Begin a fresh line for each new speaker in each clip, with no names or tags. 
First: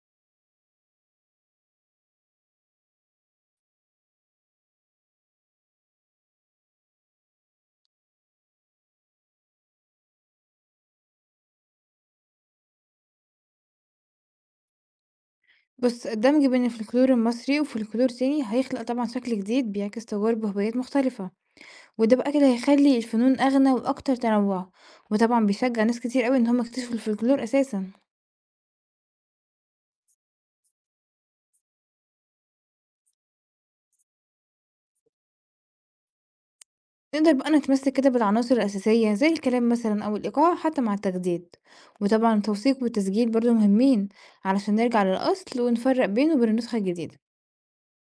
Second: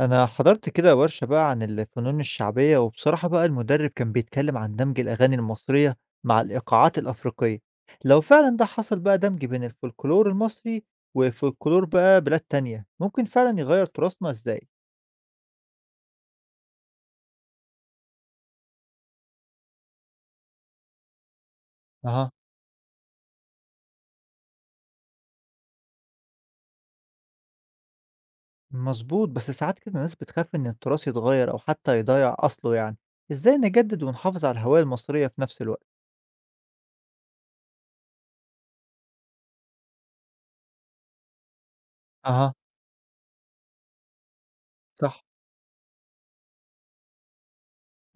أنا حضرت كده ورشة بقى عن الفنون الشعبية وبصراحة بقى المدرب كان بيتكلم عن دمج الأغاني المصرية مع الإيقاعات الأفريقية. لو فعلا ده حصل بقى دمج بين الفولكلور المصري وفولكلور بقى بلاد تانية ممكن فعلا يغير تراثنا إزاي؟
بُص، الدمج بين الفولكلور المصري وفولكلور تاني هيخلق طبعًا شكل جديد بيعكس تجارب وهوايات مختلفة، وده
أها،
بقى كده هيخلي الفنون أغنى وأكتر تنوُّعًا، وطبعًا بيشجع ناس كتير أوي إن هم يكتشفوا الفولكلور أساسًا.
مظبوط، بس ساعات كده الناس بتخاف إن التراث يتغير أو حتى يضيع أصله يعني، إزاي نجدد ونحافظ على الهوية المصرية في نفس الوقت؟
نقدر بقى نتمسك كده بالعناصر الأساسية زي الكلام مثلًا أو الإيقاع حتى مع التجديد، وطبعًا
أها،
التوثيق والتسجيل برضه مهمين علشان نرجع
صح،
للأصل ونفرّق بينه وبين النسخة الجديدة.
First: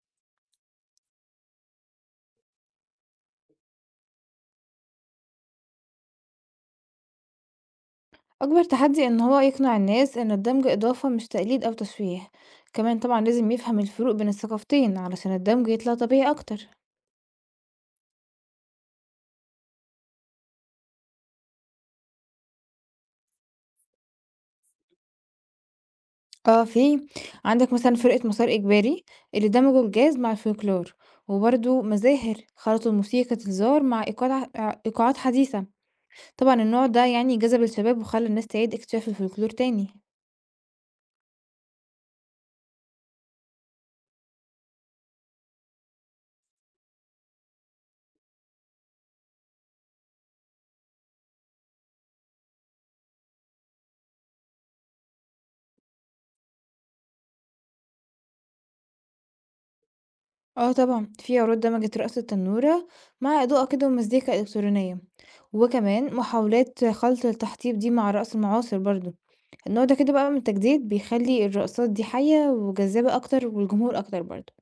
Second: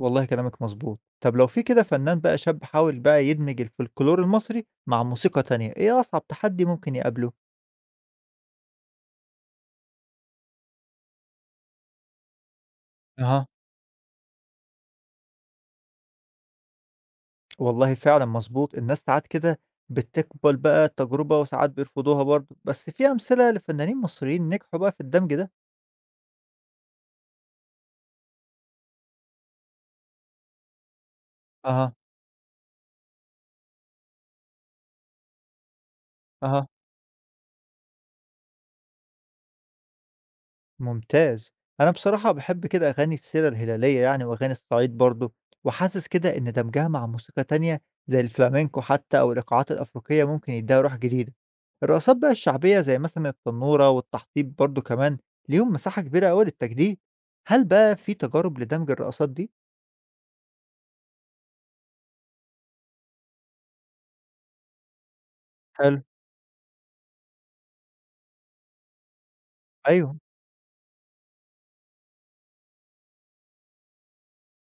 والله كلامك مضبوط. طب لو في كده فنان بقى شاب حاول بقى يدمج الفولكلور المصري مع موسيقى تانية، إيه أصعب تحدي ممكن يقابله؟
أكبر تحدي إن هو يقنع الناس إن الدمج إضافة مش تقليد أو تشويه. كمان طبعا
أها،
لازم يفهم الفروق بين الثقافتين علشان الدمج يطلع طبيعي أكتر.
والله فعلا مظبوط، الناس ساعات كده بتقبل بقى التجربة وساعات بيرفضوها برضه، بس في أمثلة لفنانين مصريين نجحوا بقى في الدمج ده.
اه، في. عندك مثلا فرقة مسار إجباري اللي دمجوا الجاز مع الفولكلور، وبرضه
أها.
مزاهر خلطوا موسيقى الزار مع إيقاعات حديثة. طبعا
أها
النوع ده يعني جذب الشباب وخلى الناس تعيد اكتشاف الفولكلور تاني.
ممتاز. انا بصراحة بحب كده اغاني السيرة الهلالية يعني واغاني الصعيد برضو، وحاسس كده ان دمجها مع موسيقى تانية زي الفلامينكو حتى او الايقاعات الافريقية ممكن يديها روح جديدة. الرقصات بقى الشعبية زي مثلا التنورة والتحطيب برضو كمان ليهم مساحة كبيرة اوي للتجديد. هل بقى في تجارب لدمج الرقصات دي؟
آه طبعًا، في عروض دمجت رقص التنورة مع إضاءة كده ومزيكا إلكترونية،
حلو.
وكمان محاولات خلط التحطيب دي مع رقص المعاصر برضه. النوع ده كده
ايوه،
بقى من التجديد بيخلّي الرقصات دي حيّة وجذابة أكتر والجمهور أكتر برضه.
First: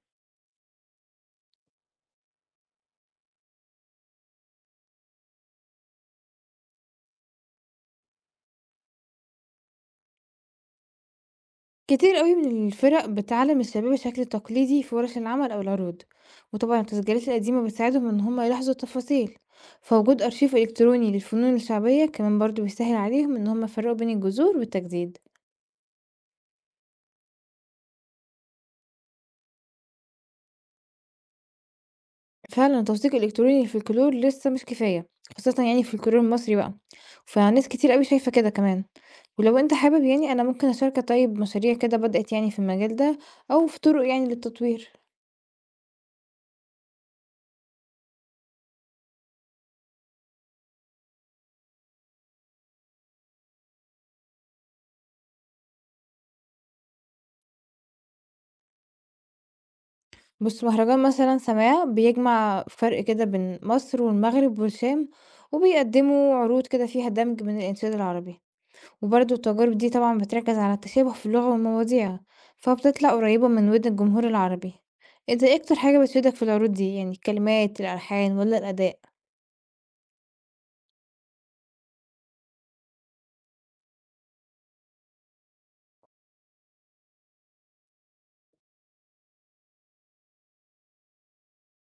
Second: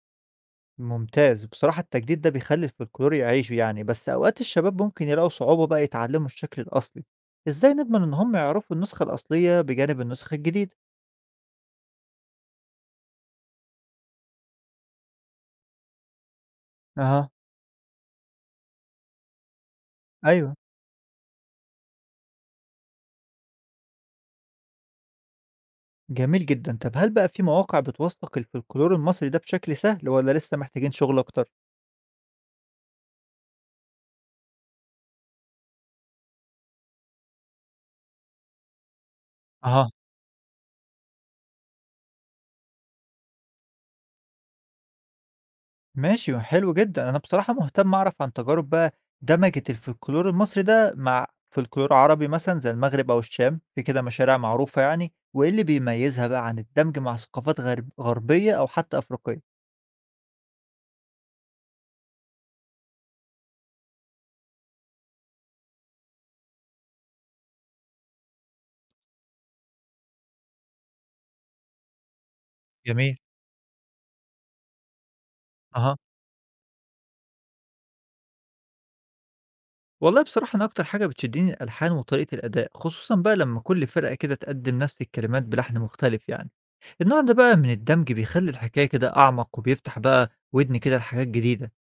ممتاز، بصراحة التجديد ده بيخلي الفولكلور يعيش يعني، بس أوقات الشباب ممكن يلاقوا صعوبة بقى يتعلموا الشكل الأصلي، إزاي نضمن إن هم يعرفوا النسخة الأصلية بجانب النسخة الجديدة؟
كتير أوي من الفرق بتعلّم الشباب الشكل التقليدي في ورش العمل أو العروض، وطبعًا التسجيلات
أها.
القديمة بتساعدهم إن هم يلاحظوا التفاصيل، فوجود
أيوه،
أرشيف إلكتروني للفنون الشعبية كمان برضه بيسهل عليهم إن هم يفرقوا بين الجذور والتجديد.
جميل جدا. طب هل بقى في مواقع بتوثق الفولكلور المصري ده بشكل سهل ولا لسه محتاجين شغل أكتر؟
فعلًا التصديق الإلكتروني للفولكلور لسه مش كفاية، خاصةً يعني الفولكلور المصري بقى، فناس كتير أوي شايفة كده كمان، ولو أنت
أها.
حابب يعني أنا ممكن أشاركك طيب مشاريع كده بدأت يعني في المجال ده أو في طرق يعني للتطوير.
ماشي، حلو جدًا، أنا بصراحة مهتم أعرف عن تجارب بقى دمجت الفولكلور المصري ده مع فولكلور عربي مثلًا زي المغرب أو الشام، في كده مشارع معروفة يعني، وإيه اللي بيميزها بقى عن الدمج مع ثقافات غربية أو حتى أفريقية؟
بُص، مهرجان مثلًا سماع بيجمع فرق كده بين مصر والمغرب والشام، وبيقدموا عروض كده فيها دمج من الإنشاد العربي. وبرضه التجارب دي طبعًا بتركز على التشابه في اللغة والمواضيع، فبتطلع
جميل.
قريبة من ودن الجمهور العربي. أنت إيه أكتر
أها.
حاجة بتفيدك في العروض دي، يعني الكلمات، الألحان والّا الأداء؟
والله بصراحة أنا أكتر حاجة بتشدني الألحان وطريقة الأداء، خصوصًا بقى لما كل فرقة كده تقدم نفس الكلمات بلحن مختلف يعني، النوع ده بقى من الدمج بيخلي الحكاية كده أعمق وبيفتح بقى ودني كده لحاجات جديدة.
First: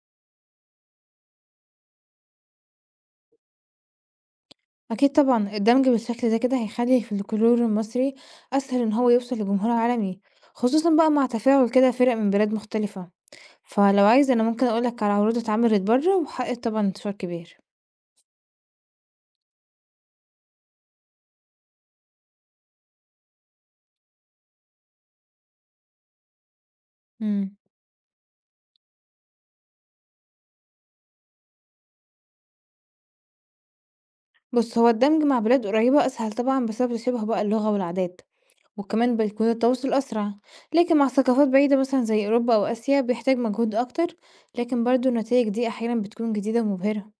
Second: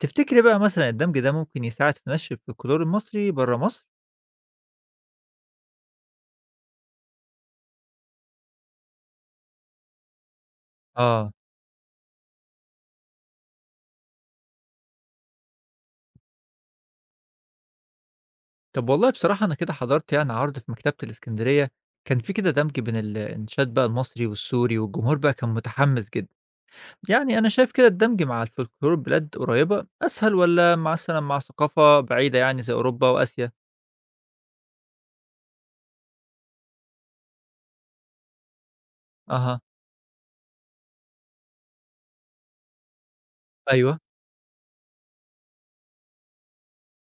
تفتكري بقى مثلًا الدمج ده ممكن يساعد في نشر الفولكلور المصري برّه مصر؟
أكيد طبعًا، الدمج بالشكل ده كده هيخلي الفلكلور المصري أسهل إن هو يوصل لجمهور عالمي، خصوصًا بقى مع
آه.
تفاعل كده فرق من بلاد مختلفة. فلو عايز أنا ممكن أقول لك على عروض اتعملت برّه وحققت طبعًا انتشار كبير.
طب والله بصراحة أنا كده حضرت يعني عرض في مكتبة الإسكندرية، كان في كده دمج بين الإنشاد بقى المصري والسوري، والجمهور بقى كان متحمس جدًا، يعني أنا
إمم،
شايف كده الدمج مع الفولكلور بلاد قريبة أسهل والّا مثلًا مع ثقافة بعيدة يعني زي أوروبا وآسيا؟
بُص، هو الدمج مع بلاد قريبة أسهل طبعًا بسبب تشابه بقى اللغة والعادات، وكمان بيكون
أها.
التواصل أسرع. لكن مع ثقافات بعيدة مثلا زي أوروبا أو آسيا بيحتاج مجهود
أيوه.
أكتر، لكن برضو النتائج دي أحيانا بتكون جديدة ومبهرة.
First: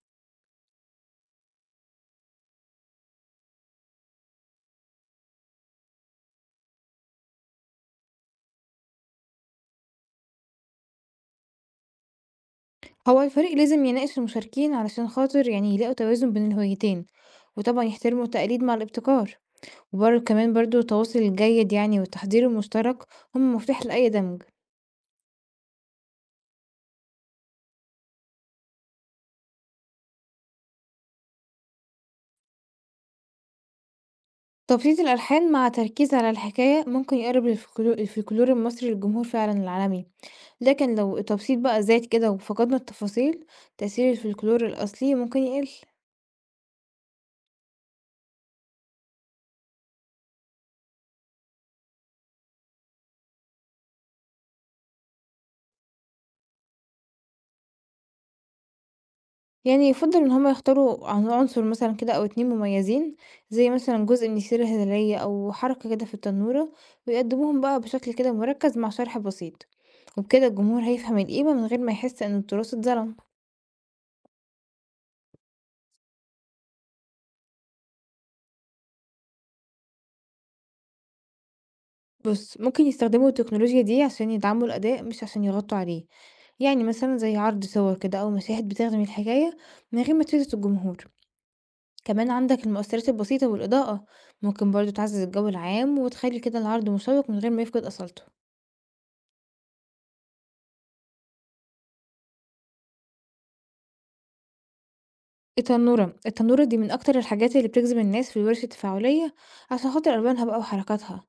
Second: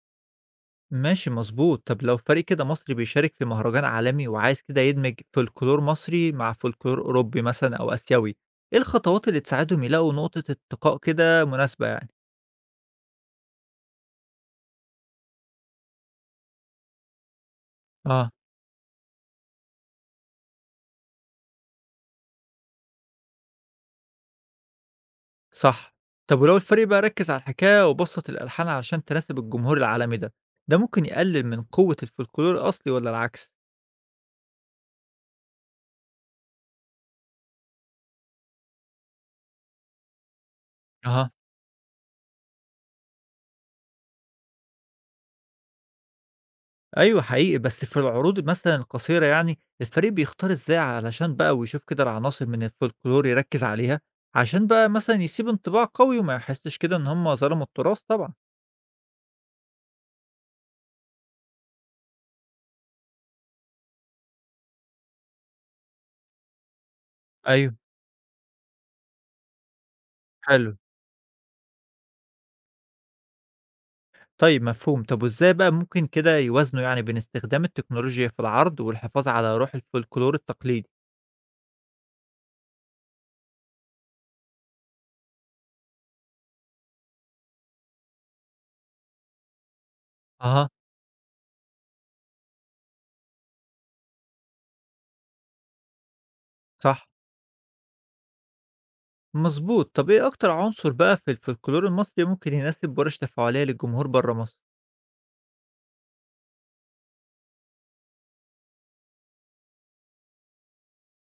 ماشي، مضبوط، طب لو فريق كده مصري بيشارك في مهرجان عالمي وعايز كده يدمج فولكلور مصري مع فولكلور أوروبي مثلًا أو آسيوي، إيه الخطوات اللي تساعدهم يلاقوا نقطة التقاء كده مناسبة يعني؟
هو الفريق لازم يناقش المشاركين علشان خاطر يعني يلاقوا توازن بين الهويتين، وطبعا يحترموا
آه.
التقليد مع الابتكار. وبرضو كمان التواصل الجيد يعني والتحضير المشترك هم مفتاح لأي دمج.
صح، طب ولو الفريق بقى ركز على الحكاية وبسط الألحان علشان تناسب الجمهور العالمي ده، ده ممكن يقلل من قوة الفولكلور الأصلي والّا العكس؟
تبسيط الألحان مع تركيز على الحكاية ممكن يقرب الفولكلور المصري للجمهور فعلا العالمي، لكن لو
أها.
التبسيط بقى زاد كده وفقدنا التفاصيل تأثير الفولكلور الأصلي ممكن يقل.
أيوه حقيقي، بس في العروض مثلًا القصيرة يعني، الفريق بيختار إزاي علشان بقى ويشوف كده العناصر من الFolklore يركّز عليها، عشان بقى مثلًا يسيب انطباع قوي وما يحسّش كده إن هم ظلموا التراث طبعًا.
يعني يفضل إن هما يختاروا عنصر مثلا كده أو اتنين مميزين زي مثلا جزء من السيرة الهلالية أو حركة كده في التنورة، ويقدموهم
أيوه.
بقى بشكل كده مركز مع شرح بسيط، وبكده
حلو.
الجمهور هيفهم القيمة من غير ما يحس إن التراث اتظلم.
طيب، مفهوم. طب وإزاي بقى ممكن كده يوازنوا يعني بين استخدام التكنولوجيا في العرض والحفاظ على روح الFolklore التقليدي؟
بص، ممكن يستخدموا التكنولوجيا دي عشان يدعموا الأداء مش عشان يغطوا عليه. يعني مثلا زي عرض صور كده أو مشاهد بتخدم الحكاية من غير ما تشتت
أها.
الجمهور. كمان عندك المؤثرات البسيطة والإضاءة ممكن برضو تعزز الجو العام وتخلي كده العرض
صح،
مشوق من غير ما يفقد أصالته.
مضبوط. طب إيه أكتر عنصر بقى في الFolklore المصري ممكن يناسب ورش تفاعلية للجمهور برّه مصر؟
التنورة التنورة دي من أكتر الحاجات اللي بتجذب الناس في الورش التفاعلية عشان خاطر ألوانها بقى وحركاتها،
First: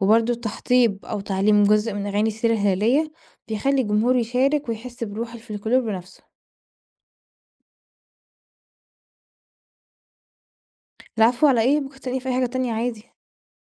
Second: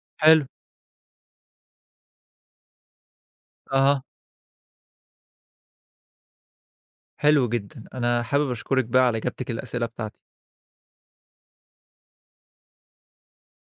وبرضو
حلو.
التحطيب أو تعليم جزء من أغاني السيرة الهلالية بيخلي
أها.
الجمهور يشارك ويحس بروح الفلكلور بنفسه.
حلو جدًا، أنا حابب أشكرِك بقى على إجابتِك للأسئلة بتاعتي.
العفو، على إيه، ممكن تلاقيني في أي حاجة تانية عادي.